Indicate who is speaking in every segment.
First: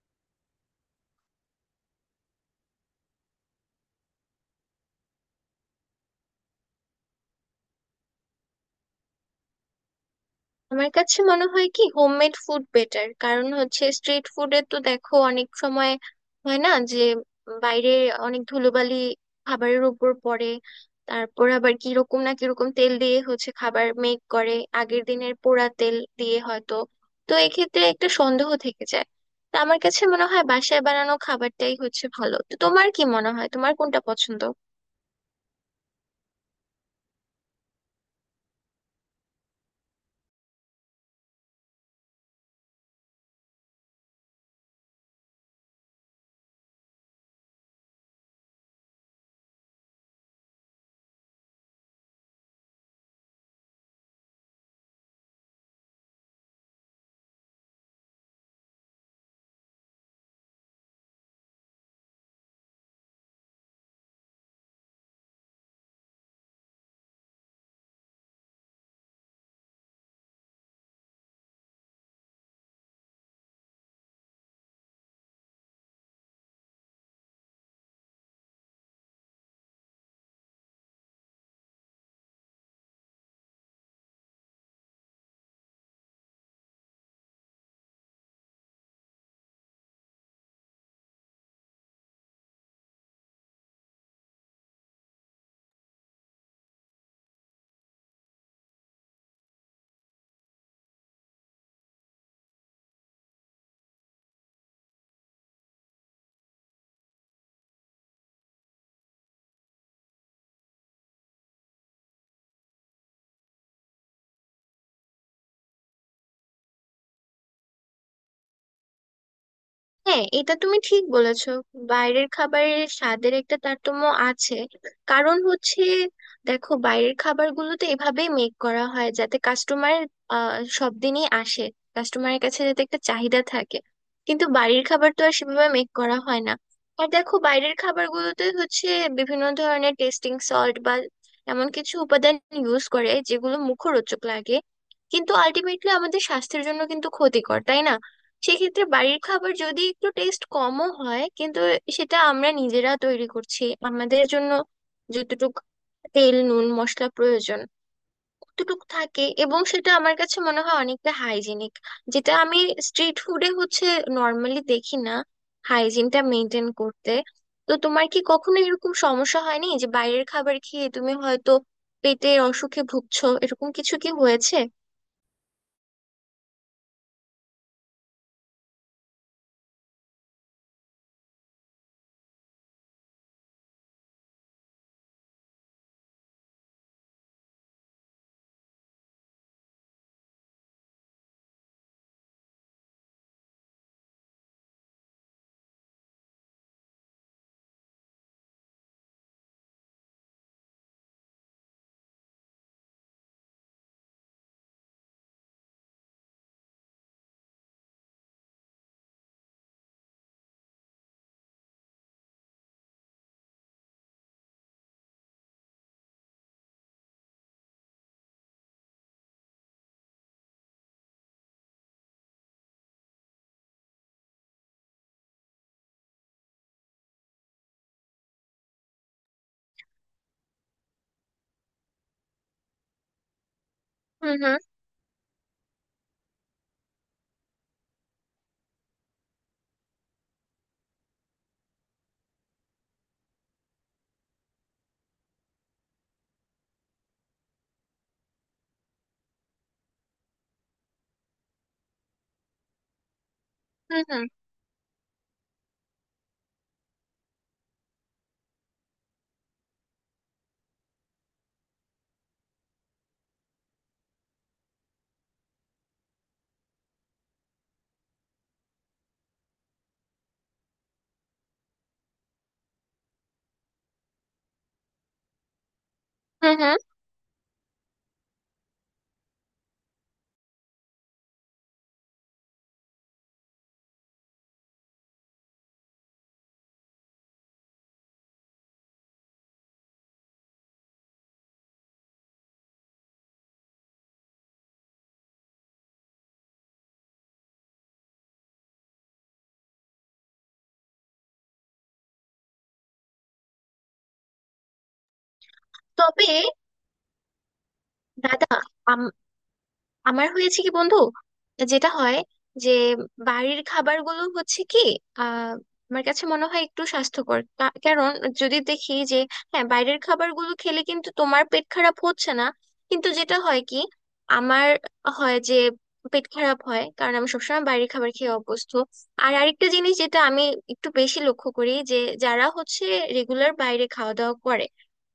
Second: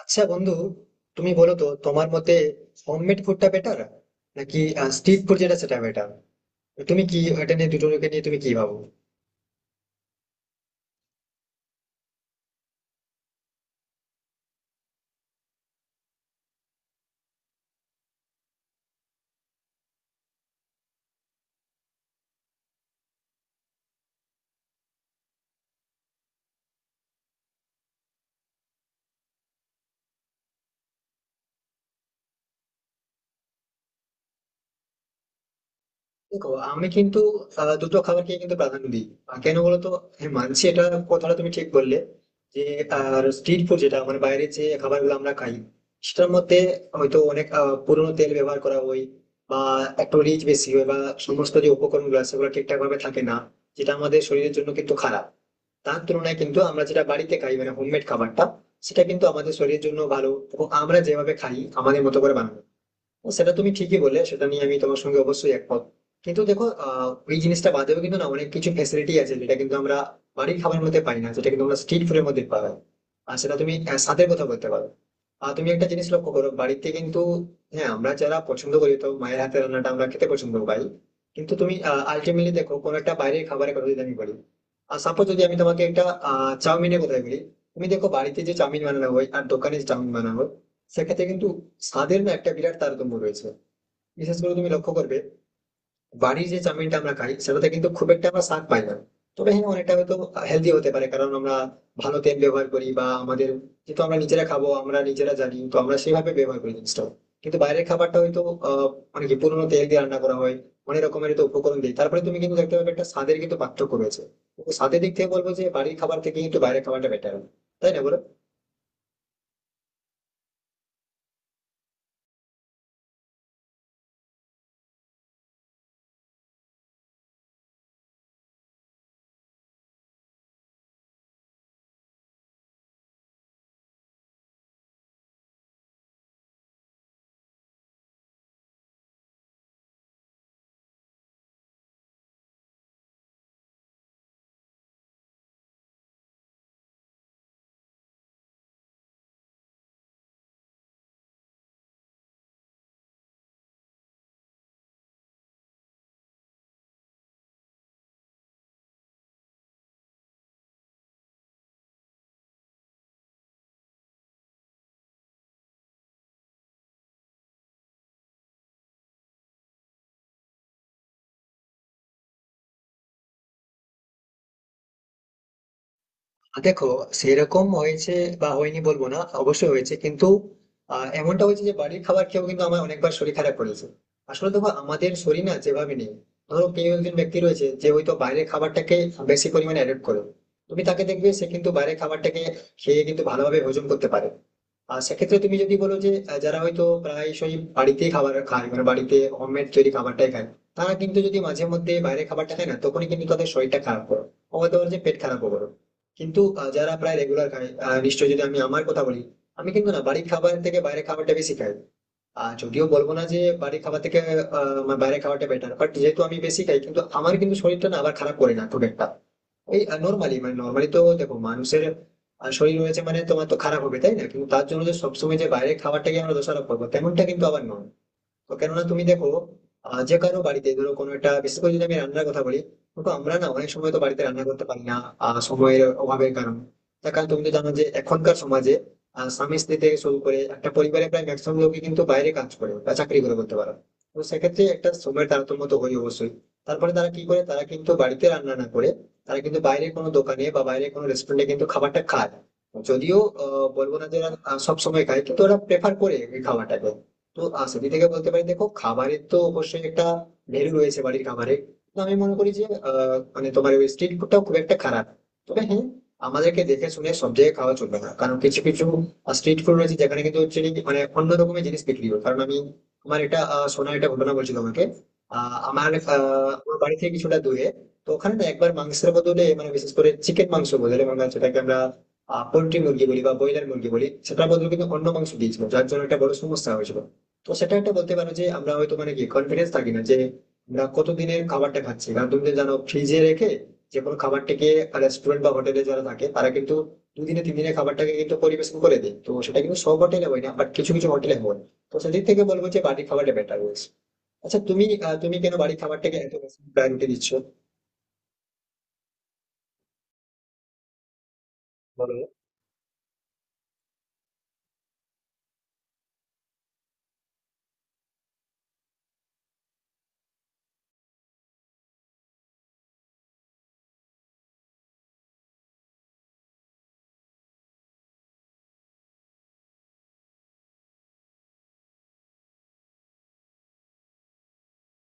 Speaker 1: আচ্ছা বন্ধু, তুমি বলো তো, তোমার মতে হোমমেড ফুডটা বেটার নাকি স্ট্রিট ফুড যেটা সেটা বেটার? তুমি কি এটা নিয়ে, দুটোকে নিয়ে তুমি কি ভাবো?
Speaker 2: আমার কাছে মনে হয় কি হোমমেড ফুড বেটার। কারণ হচ্ছে স্ট্রিট ফুডে তো দেখো, অনেক সময় হয় না যে বাইরে অনেক ধুলোবালি খাবারের উপর পড়ে। তারপর আবার কিরকম না কিরকম তেল দিয়ে হচ্ছে খাবার মেক করে, আগের দিনের পোড়া তেল দিয়ে হয়তো। তো এক্ষেত্রে একটা সন্দেহ থেকে যায়। তো আমার কাছে মনে হয় বাসায় বানানো খাবারটাই হচ্ছে ভালো। তো তোমার কি মনে হয়, তোমার কোনটা পছন্দ?
Speaker 1: দেখো, আমি কিন্তু দুটো খাবারকে কিন্তু প্রাধান্য দিই। কেন বলো তো? হ্যাঁ, মানছি এটা, কথাটা তুমি ঠিক বললে যে আর স্ট্রিট ফুড যেটা, মানে বাইরে যে খাবারগুলো আমরা খাই সেটার মধ্যে হয়তো অনেক পুরোনো তেল ব্যবহার করা হয়, বা একটু রিচ বেশি হয়, বা সমস্ত যে উপকরণগুলো আছে সেগুলো ঠিকঠাক ভাবে থাকে না, যেটা আমাদের শরীরের জন্য কিন্তু খারাপ। তার তুলনায় কিন্তু আমরা যেটা বাড়িতে খাই মানে হোমমেড খাবারটা, সেটা কিন্তু আমাদের শরীরের জন্য ভালো এবং আমরা যেভাবে খাই, আমাদের মতো করে বানানো। ও, সেটা তুমি ঠিকই বললে, সেটা নিয়ে আমি তোমার সঙ্গে অবশ্যই একমত। কিন্তু দেখো, ওই জিনিসটা বাদেও কিন্তু না অনেক কিছু ফ্যাসিলিটি আছে যেটা কিন্তু আমরা বাড়ির খাবারের মধ্যে পাই না, যেটা কিন্তু আমরা স্ট্রিট ফুডের মধ্যে পাওয়া যায়। আর সেটা তুমি স্বাদের কথা বলতে পারো। আর তুমি একটা জিনিস লক্ষ্য করো, বাড়িতে কিন্তু হ্যাঁ আমরা যারা পছন্দ করি তো মায়ের হাতের রান্নাটা আমরা খেতে পছন্দ পাই, কিন্তু তুমি আলটিমেটলি দেখো কোনো একটা বাইরের খাবারের কথা যদি আমি বলি, আর সাপোজ যদি আমি তোমাকে একটা চাউমিনের কথা বলি, তুমি দেখো বাড়িতে যে চাউমিন বানানো হয় আর দোকানে যে চাউমিন বানানো হয়, সেক্ষেত্রে কিন্তু স্বাদের না একটা বিরাট তারতম্য রয়েছে। বিশেষ করে তুমি লক্ষ্য করবে, বাড়ির যে চাউমিনটা আমরা খাই সেটাতে কিন্তু খুব একটা আমরা স্বাদ পাই না। তবে হ্যাঁ, অনেকটা হয়তো হেলদি হতে পারে, কারণ আমরা ভালো তেল ব্যবহার করি বা আমাদের, যেহেতু আমরা নিজেরা খাবো আমরা নিজেরা জানি তো, আমরা সেভাবে ব্যবহার করি জিনিসটা। কিন্তু বাইরের খাবারটা হয়তো আহ মানে কি পুরোনো তেল দিয়ে রান্না করা হয়, অনেক রকমের তো উপকরণ দিই, তারপরে তুমি কিন্তু দেখতে পাবে একটা স্বাদের কিন্তু পার্থক্য রয়েছে। তো স্বাদের দিক থেকে বলবো যে বাড়ির খাবার থেকে কিন্তু বাইরের খাবারটা বেটার, তাই না বলো?
Speaker 2: হ্যাঁ, এটা তুমি ঠিক বলেছো, বাইরের খাবারের স্বাদের একটা তারতম্য আছে। কারণ হচ্ছে, দেখো, বাইরের খাবারগুলোতে এভাবেই মেক করা হয় যাতে কাস্টমার সব দিনই আসে, কাস্টমারের কাছে যাতে একটা চাহিদা থাকে। কিন্তু বাড়ির খাবার তো আর সেভাবে মেক করা হয় না। আর দেখো, বাইরের খাবারগুলোতে হচ্ছে বিভিন্ন ধরনের টেস্টিং সল্ট বা এমন কিছু উপাদান ইউজ করে যেগুলো মুখরোচক লাগে, কিন্তু আলটিমেটলি আমাদের স্বাস্থ্যের জন্য কিন্তু ক্ষতিকর, তাই না? সেক্ষেত্রে বাড়ির খাবার যদি একটু টেস্ট কমও হয়, কিন্তু সেটা আমরা নিজেরা তৈরি করছি আমাদের জন্য। যতটুক তেল নুন মশলা প্রয়োজন অতটুক থাকে, এবং সেটা আমার কাছে মনে হয় অনেকটা হাইজিনিক, যেটা আমি স্ট্রিট ফুডে হচ্ছে নর্মালি দেখি না, হাইজিনটা মেনটেন করতে। তো তোমার কি কখনো এরকম সমস্যা হয়নি যে বাইরের খাবার খেয়ে তুমি হয়তো পেটের অসুখে ভুগছো, এরকম কিছু কি হয়েছে?
Speaker 1: দেখো, সেরকম হয়েছে বা হয়নি বলবো না, অবশ্যই হয়েছে, কিন্তু এমনটা হয়েছে যে বাড়ির খাবার খেয়েও কিন্তু আমার অনেকবার শরীর খারাপ করেছে। আসলে দেখো আমাদের শরীর না যেভাবে নেই, ধরো কেউ একজন ব্যক্তি রয়েছে যে হয়তো বাইরের খাবারটাকে বেশি পরিমাণে অ্যাডপ্ট করে, তুমি তাকে দেখবে সে কিন্তু বাইরের খাবারটাকে খেয়ে কিন্তু ভালোভাবে হজম করতে পারে। আর সেক্ষেত্রে তুমি যদি বলো যে যারা হয়তো প্রায়শই বাড়িতেই খাবার খায়, মানে বাড়িতে হোমমেড তৈরি খাবারটাই খায়, তারা কিন্তু যদি মাঝে মধ্যে বাইরে খাবারটা খায় না, তখনই কিন্তু তাদের শরীরটা খারাপ করো, আমাদের যে পেট খারাপ করো। কিন্তু যারা প্রায় রেগুলার খায়, নিশ্চয়ই যদি আমি আমার কথা বলি, আমি কিন্তু না বাড়ির খাবার থেকে বাইরে খাবারটা বেশি খাই। আর যদিও বলবো না যে বাড়ির খাবার থেকে আমার বাইরে খাওয়াটা বেটার, বাট যেহেতু আমি বেশি খাই কিন্তু আমার কিন্তু শরীরটা না আবার খারাপ করে না খুব একটা। এই নর্মালি, মানে নর্মালি তো দেখো মানুষের শরীর রয়েছে মানে, তোমার তো খারাপ হবে তাই না, কিন্তু তার জন্য যে সবসময় যে বাইরে খাবারটাকে আমরা দোষারোপ করবো তেমনটা কিন্তু আবার নয়। তো কেননা তুমি দেখো, যে কারো বাড়িতে ধরো কোনো একটা, বিশেষ করে যদি আমি রান্নার কথা বলি, তো আমরা না অনেক সময় তো বাড়িতে
Speaker 2: হুম
Speaker 1: রান্না
Speaker 2: হুম
Speaker 1: করতে পারি না, সময়ের অভাবের কারণে। তার কারণ তুমি তো জানো যে এখনকার সমাজে স্বামী স্ত্রী থেকে শুরু করে একটা পরিবারে প্রায় ম্যাক্সিমাম লোকই কিন্তু বাইরে কাজ করে বা চাকরি করে করতে পারে। তো সেক্ষেত্রে একটা সময়ের তারতম্য তো হয় অবশ্যই। তারপরে তারা কি করে, তারা কিন্তু বাড়িতে রান্না না করে তারা কিন্তু বাইরে কোনো দোকানে বা বাইরে কোনো রেস্টুরেন্টে কিন্তু খাবারটা খায়। যদিও বলবো
Speaker 2: হুম
Speaker 1: না যে
Speaker 2: হুম
Speaker 1: ওরা সব সময় খায়, কিন্তু ওরা প্রেফার করে এই খাবারটাকে। তো সেদিক থেকে বলতে পারি, দেখো, খাবারের তো অবশ্যই একটা ভ্যালু রয়েছে বাড়ির খাবারে। তো আমি মনে করি যে মানে তোমার ওই স্ট্রিট ফুডটাও খুব একটা খারাপ। তবে হ্যাঁ, আমাদেরকে দেখে শুনে সব জায়গায় খাওয়া চলবে না, কারণ কিছু কিছু স্ট্রিট ফুড রয়েছে যেখানে কিন্তু হচ্ছে কি, মানে অন্য রকমের জিনিস বিক্রি হয়। কারণ আমি, আমার এটা শোনা এটা ঘটনা বলছি তোমাকে। আহ, আমার আহ,
Speaker 2: হুম
Speaker 1: আমার
Speaker 2: হুম
Speaker 1: বাড়ি থেকে কিছুটা দূরে, তো ওখানে না একবার মাংসের বদলে, মানে বিশেষ করে চিকেন মাংস বদলে, মানে সেটাকে আমরা পোল্ট্রি মুরগি বলি বা ব্রয়লার মুরগি বলি, সেটার বদলে কিন্তু অন্য মাংস দিয়েছিল, যার জন্য একটা বড় সমস্যা হয়েছিল। তো সেটা একটা বলতে পারো যে আমরা হয়তো মানে কি কনফিডেন্স থাকি না যে আমরা কতদিনের খাবারটা খাচ্ছি, কারণ তুমি তো জানো ফ্রিজে রেখে যে কোনো খাবারটাকে, রেস্টুরেন্ট বা হোটেলে যারা থাকে তারা কিন্তু দুদিনে তিন দিনের খাবারটাকে কিন্তু পরিবেশন করে দেয়। তো সেটা কিন্তু সব হোটেলে হয় না, বাট কিছু কিছু হোটেলে হয়। তো সেদিক থেকে বলবো যে বাড়ির খাবারটা বেটার রয়েছে। আচ্ছা, তুমি তুমি কেন বাড়ির খাবারটাকে
Speaker 2: তবে
Speaker 1: এত বেশি প্রায়োরিটি দিচ্ছ?
Speaker 2: দাদা, আমার হয়েছে কি বন্ধু, যেটা হয়
Speaker 1: বলো।
Speaker 2: যে বাড়ির খাবারগুলো হচ্ছে কি, আহ আমার কাছে মনে হয় একটু স্বাস্থ্যকর। কারণ যদি দেখি যে, হ্যাঁ, বাইরের খাবারগুলো খেলে কিন্তু তোমার পেট খারাপ হচ্ছে না, কিন্তু যেটা হয় কি, আমার হয় যে পেট খারাপ হয়, কারণ আমি সবসময় বাইরের খাবার খেয়ে অভ্যস্ত। আর আরেকটা জিনিস যেটা আমি একটু বেশি লক্ষ্য করি যে, যারা হচ্ছে রেগুলার বাইরে খাওয়া দাওয়া করে,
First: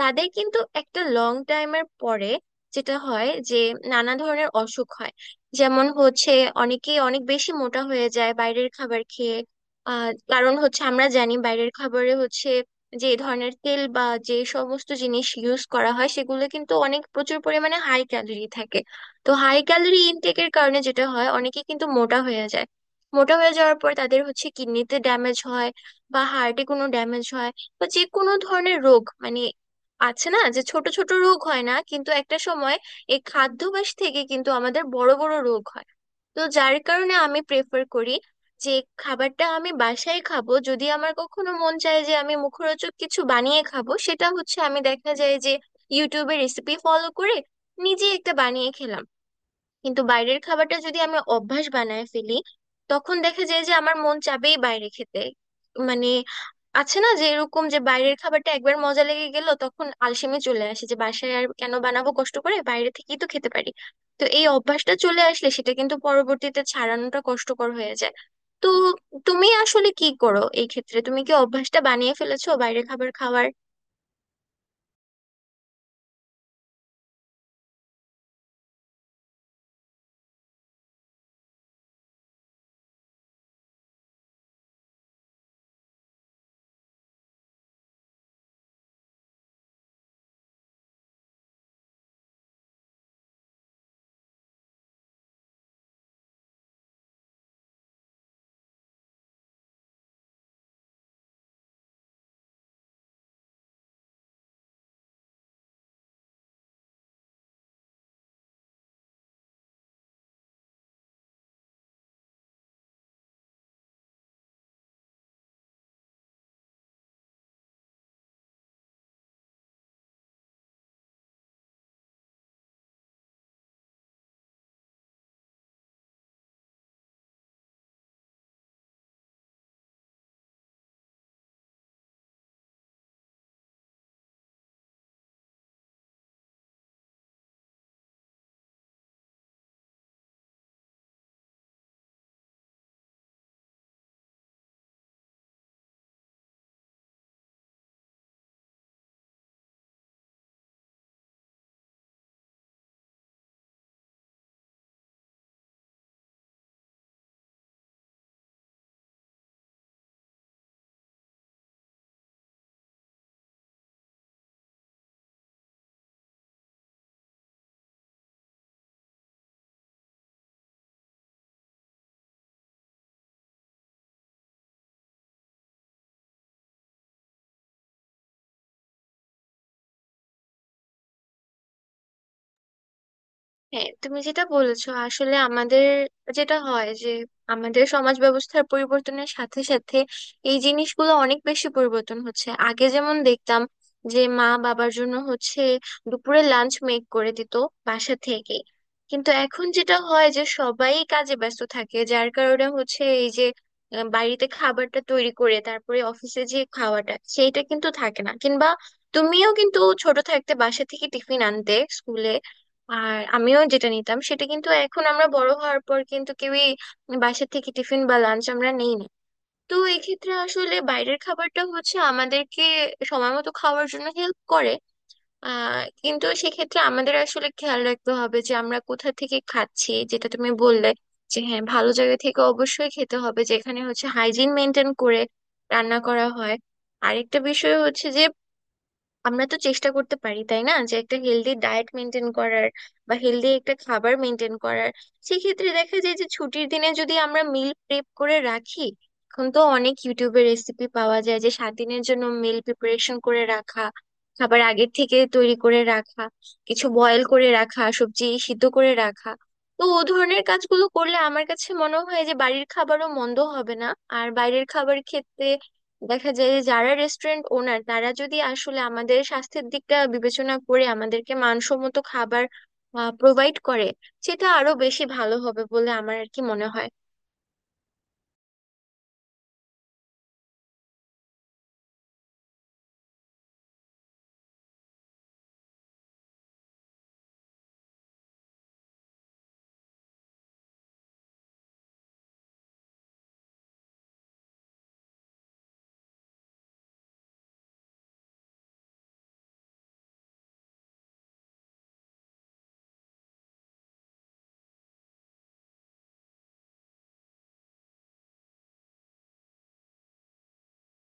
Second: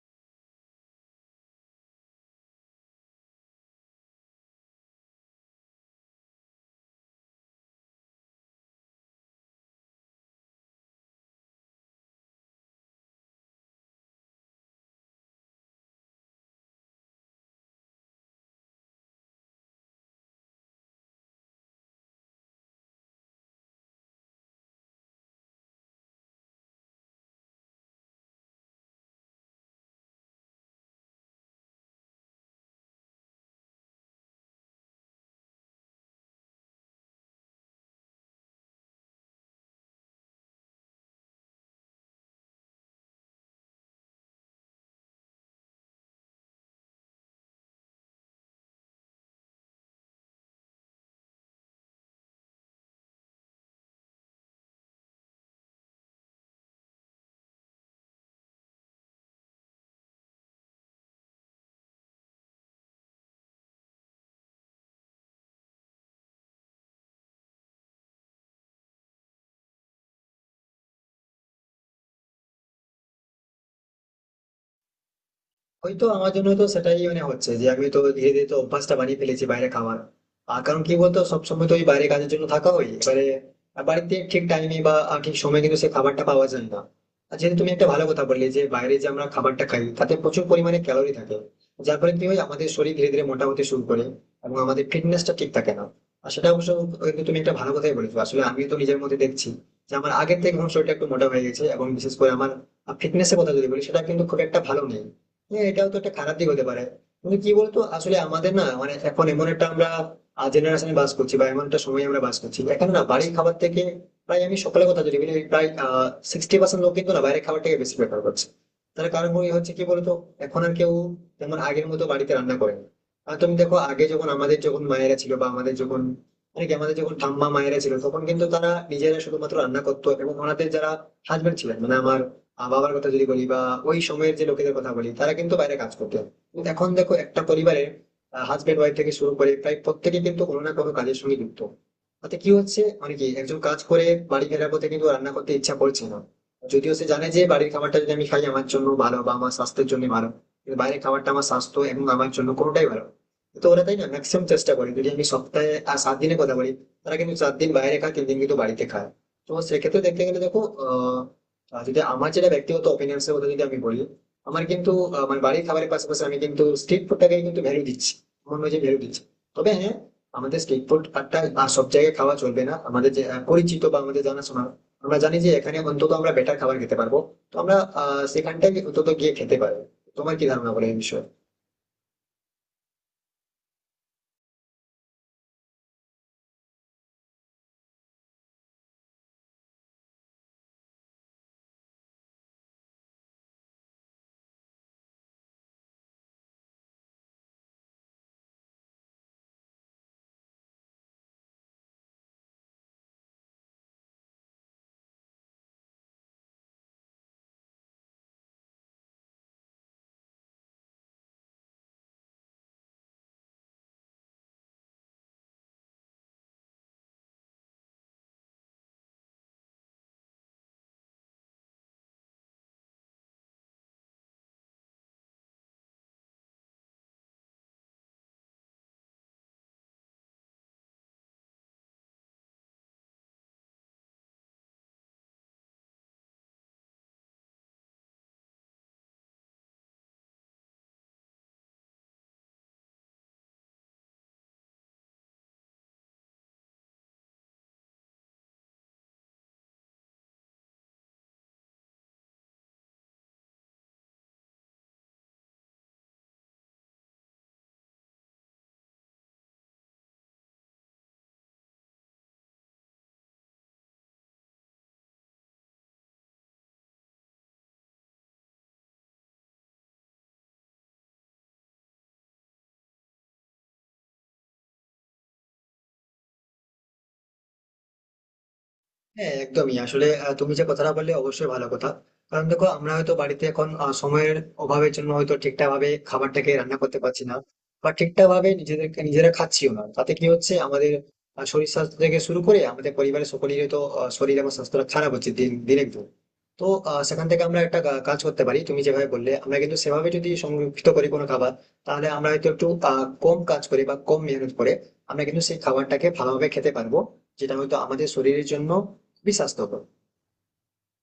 Speaker 2: তাদের কিন্তু একটা লং টাইমের পরে যেটা হয় যে নানা ধরনের অসুখ হয়। যেমন হচ্ছে, অনেকে অনেক বেশি মোটা হয়ে যায় বাইরের খাবার খেয়ে। আহ, কারণ হচ্ছে আমরা জানি বাইরের খাবারে হচ্ছে যে ধরনের তেল বা যে সমস্ত জিনিস ইউজ করা হয়, সেগুলো কিন্তু অনেক প্রচুর পরিমাণে হাই ক্যালোরি থাকে। তো হাই ক্যালোরি ইনটেকের কারণে যেটা হয়, অনেকে কিন্তু মোটা হয়ে যায়। মোটা হয়ে যাওয়ার পর তাদের হচ্ছে কিডনিতে ড্যামেজ হয়, বা হার্টে কোনো ড্যামেজ হয়, বা যে কোনো ধরনের রোগ, মানে আছে না যে ছোট ছোট রোগ হয় না, কিন্তু একটা সময় এই খাদ্যাভ্যাস থেকে কিন্তু আমাদের বড় বড় রোগ হয়। তো যার কারণে আমি প্রেফার করি যে খাবারটা আমি বাসায় খাবো। যদি আমার কখনো মন চায় যে আমি মুখরোচক কিছু বানিয়ে খাবো, সেটা হচ্ছে আমি দেখা যায় যে ইউটিউবে রেসিপি ফলো করে নিজে একটা বানিয়ে খেলাম। কিন্তু বাইরের খাবারটা যদি আমি অভ্যাস বানায় ফেলি, তখন দেখা যায় যে আমার মন চাবেই বাইরে খেতে। মানে আছে না যে, এরকম যে বাইরের খাবারটা একবার মজা লেগে গেল, তখন আলসেমি চলে আসে যে বাসায় আর কেন বানাবো কষ্ট করে, বাইরে থেকেই তো খেতে পারি। তো এই অভ্যাসটা চলে আসলে সেটা কিন্তু পরবর্তীতে ছাড়ানোটা কষ্টকর হয়ে যায়। তো তুমি আসলে কি করো এই ক্ষেত্রে, তুমি কি অভ্যাসটা বানিয়ে ফেলেছো বাইরের খাবার খাওয়ার?
Speaker 1: হয়তো আমার জন্য তো সেটাই, মানে হচ্ছে যে আমি তো ধীরে ধীরে তো অভ্যাসটা বানিয়ে ফেলেছি বাইরে খাওয়ার। আর কারণ কি বলতো, সবসময় তো ওই বাইরে কাজের জন্য থাকা হয়, এবারে বাড়িতে ঠিক টাইমে বা ঠিক সময়ে কিন্তু সেই খাবারটা পাওয়া যায় না। আর যেহেতু তুমি একটা ভালো কথা বললে যে বাইরে যে আমরা খাবারটা খাই তাতে প্রচুর পরিমাণে ক্যালোরি থাকে, যার ফলে কি হয় আমাদের শরীর ধীরে ধীরে মোটা হতে শুরু করে এবং আমাদের ফিটনেসটা ঠিক থাকে না। আর সেটা অবশ্য, কিন্তু তুমি একটা ভালো কথাই বলেছো, আসলে আমি তো নিজের মধ্যে দেখছি যে আমার আগের থেকে এখন শরীরটা একটু মোটা হয়ে গেছে এবং বিশেষ করে আমার ফিটনেসের কথা যদি বলি সেটা কিন্তু খুব একটা ভালো নেই। হ্যাঁ, এটাও তো একটা খারাপ দিক হতে পারে। কিন্তু কি বলতো, আসলে আমাদের না, মানে এখন এমন একটা আমরা জেনারেশনে বাস করছি বা এমন একটা সময় আমরা বাস করছি, এখানে না বাড়ির খাবার থেকে প্রায়, আমি সকালে কথা যদি বলি, প্রায় 60% লোক কিন্তু না বাইরের খাবারটাকে বেশি প্রেফার করছে। তার কারণ ওই হচ্ছে কি বলতো, এখন আর কেউ যেমন আগের মতো বাড়িতে রান্না করে না। আর তুমি দেখো, আগে যখন আমাদের যখন মায়েরা ছিল বা আমাদের যখন, মানে কি আমাদের যখন ঠাম্মা মায়েরা ছিল, তখন কিন্তু তারা নিজেরা শুধুমাত্র রান্না করতো এবং ওনাদের যারা হাজবেন্ড ছিলেন, মানে আমার বাবার কথা যদি বলি বা ওই সময়ের যে লোকেদের কথা বলি, তারা কিন্তু বাইরে কাজ করতো। কিন্তু এখন দেখো একটা পরিবারে হাজবেন্ড ওয়াইফ থেকে শুরু করে প্রায় প্রত্যেকে কিন্তু কোনো না কোনো কাজের সঙ্গে যুক্ত। তাতে কি হচ্ছে, মানে কি একজন কাজ করে বাড়ি ফেরার পথে কিন্তু রান্না করতে ইচ্ছা করছে না, যদিও সে জানে যে বাড়ির খাবারটা যদি আমি খাই আমার জন্য ভালো বা আমার স্বাস্থ্যের জন্য ভালো, কিন্তু বাইরের খাবারটা আমার স্বাস্থ্য এবং আমার জন্য কোনোটাই ভালো না। তো ওরা, তাই না, ম্যাক্সিমাম চেষ্টা করে, যদি আমি সপ্তাহে আর সাত দিনের কথা বলি, তারা কিন্তু চার দিন বাইরে খায়, তিন দিন কিন্তু বাড়িতে খায়। তো সেক্ষেত্রে দেখতে গেলে দেখো আহ আহ, যদি আমার যেটা ব্যক্তিগত ওপিনিয়ন এর কথা যদি আমি বলি, আমার কিন্তু মানে বাড়ির খাবারের পাশাপাশি আমি কিন্তু স্ট্রিট ফুডটাকে কিন্তু ভ্যালু দিচ্ছি, আমার মনে হয় যে ভ্যালু দিচ্ছি। তবে হ্যাঁ, আমাদের স্ট্রিট ফুড একটা সব জায়গায় খাওয়া চলবে না, আমাদের যে পরিচিত বা আমাদের জানাশোনা, আমরা জানি যে এখানে অন্তত আমরা বেটার খাবার খেতে পারবো, তো আমরা সেখানটাই অন্তত গিয়ে খেতে পারবো। তোমার কি ধারণা বলে এই বিষয়ে?
Speaker 2: হ্যাঁ, তুমি যেটা বলেছো আসলে আমাদের যেটা হয় যে, আমাদের সমাজ ব্যবস্থার পরিবর্তনের সাথে সাথে এই জিনিসগুলো অনেক বেশি পরিবর্তন হচ্ছে। আগে যেমন দেখতাম যে মা বাবার জন্য হচ্ছে দুপুরে লাঞ্চ মেক করে দিত বাসা থেকে, কিন্তু এখন যেটা হয় যে সবাই কাজে ব্যস্ত থাকে, যার কারণে হচ্ছে এই যে বাড়িতে খাবারটা তৈরি করে তারপরে অফিসে যে খাওয়াটা সেইটা কিন্তু থাকে না। কিংবা তুমিও কিন্তু ছোট থাকতে বাসা থেকে টিফিন আনতে স্কুলে, আর আমিও যেটা নিতাম, সেটা কিন্তু এখন আমরা বড় হওয়ার পর কিন্তু কেউই বাসা থেকে টিফিন বা লাঞ্চ আমরা নেই না। তো এক্ষেত্রে আসলে বাইরের খাবারটা হচ্ছে আমাদেরকে সময় মতো খাওয়ার জন্য হেল্প করে। আহ কিন্তু সেক্ষেত্রে আমাদের আসলে খেয়াল রাখতে হবে যে আমরা কোথা থেকে খাচ্ছি, যেটা তুমি বললে যে হ্যাঁ, ভালো জায়গা থেকে অবশ্যই খেতে হবে, যেখানে হচ্ছে হাইজিন মেনটেন করে রান্না করা হয়। আরেকটা বিষয় হচ্ছে যে, আমরা তো চেষ্টা করতে পারি তাই না, যে একটা হেলদি ডায়েট মেনটেন করার বা হেলদি একটা খাবার মেনটেন করার। সেক্ষেত্রে দেখা যায় যে ছুটির দিনে যদি আমরা মিল প্রেপ করে রাখি, এখন তো অনেক ইউটিউবে রেসিপি পাওয়া যায় যে 7 দিনের জন্য মিল প্রিপারেশন করে রাখা, খাবার আগের থেকে তৈরি করে রাখা, কিছু বয়েল করে রাখা, সবজি সিদ্ধ করে রাখা। তো ও ধরনের কাজগুলো করলে আমার কাছে মনে হয় যে বাড়ির খাবারও মন্দ হবে না। আর বাইরের খাবার খেতে দেখা যায় যে, যারা রেস্টুরেন্ট ওনার, তারা যদি আসলে আমাদের স্বাস্থ্যের দিকটা বিবেচনা করে আমাদেরকে মানসম্মত খাবার প্রোভাইড করে, সেটা আরো বেশি ভালো হবে বলে আমার আর কি মনে হয়।
Speaker 1: হ্যাঁ, একদমই, আসলে তুমি যে কথাটা বললে অবশ্যই ভালো কথা। কারণ দেখো, আমরা হয়তো বাড়িতে এখন সময়ের অভাবের জন্য হয়তো ঠিকঠাক ভাবে খাবারটাকে রান্না করতে পারছি না বা ঠিকঠাক ভাবে নিজেদেরকে নিজেরা খাচ্ছিও না, তাতে কি হচ্ছে আমাদের শরীর স্বাস্থ্য থেকে শুরু করে আমাদের পরিবারের সকলেরই তো শরীর এবং স্বাস্থ্যটা খারাপ হচ্ছে দিন দিনের দিন। তো সেখান থেকে আমরা একটা কাজ করতে পারি, তুমি যেভাবে বললে আমরা কিন্তু সেভাবে যদি সংরক্ষিত করি কোনো খাবার, তাহলে আমরা হয়তো একটু কম কাজ করে বা কম মেহনত করে আমরা কিন্তু সেই খাবারটাকে ভালোভাবে খেতে পারবো, যেটা হয়তো আমাদের শরীরের জন্য বিশ্বাস তো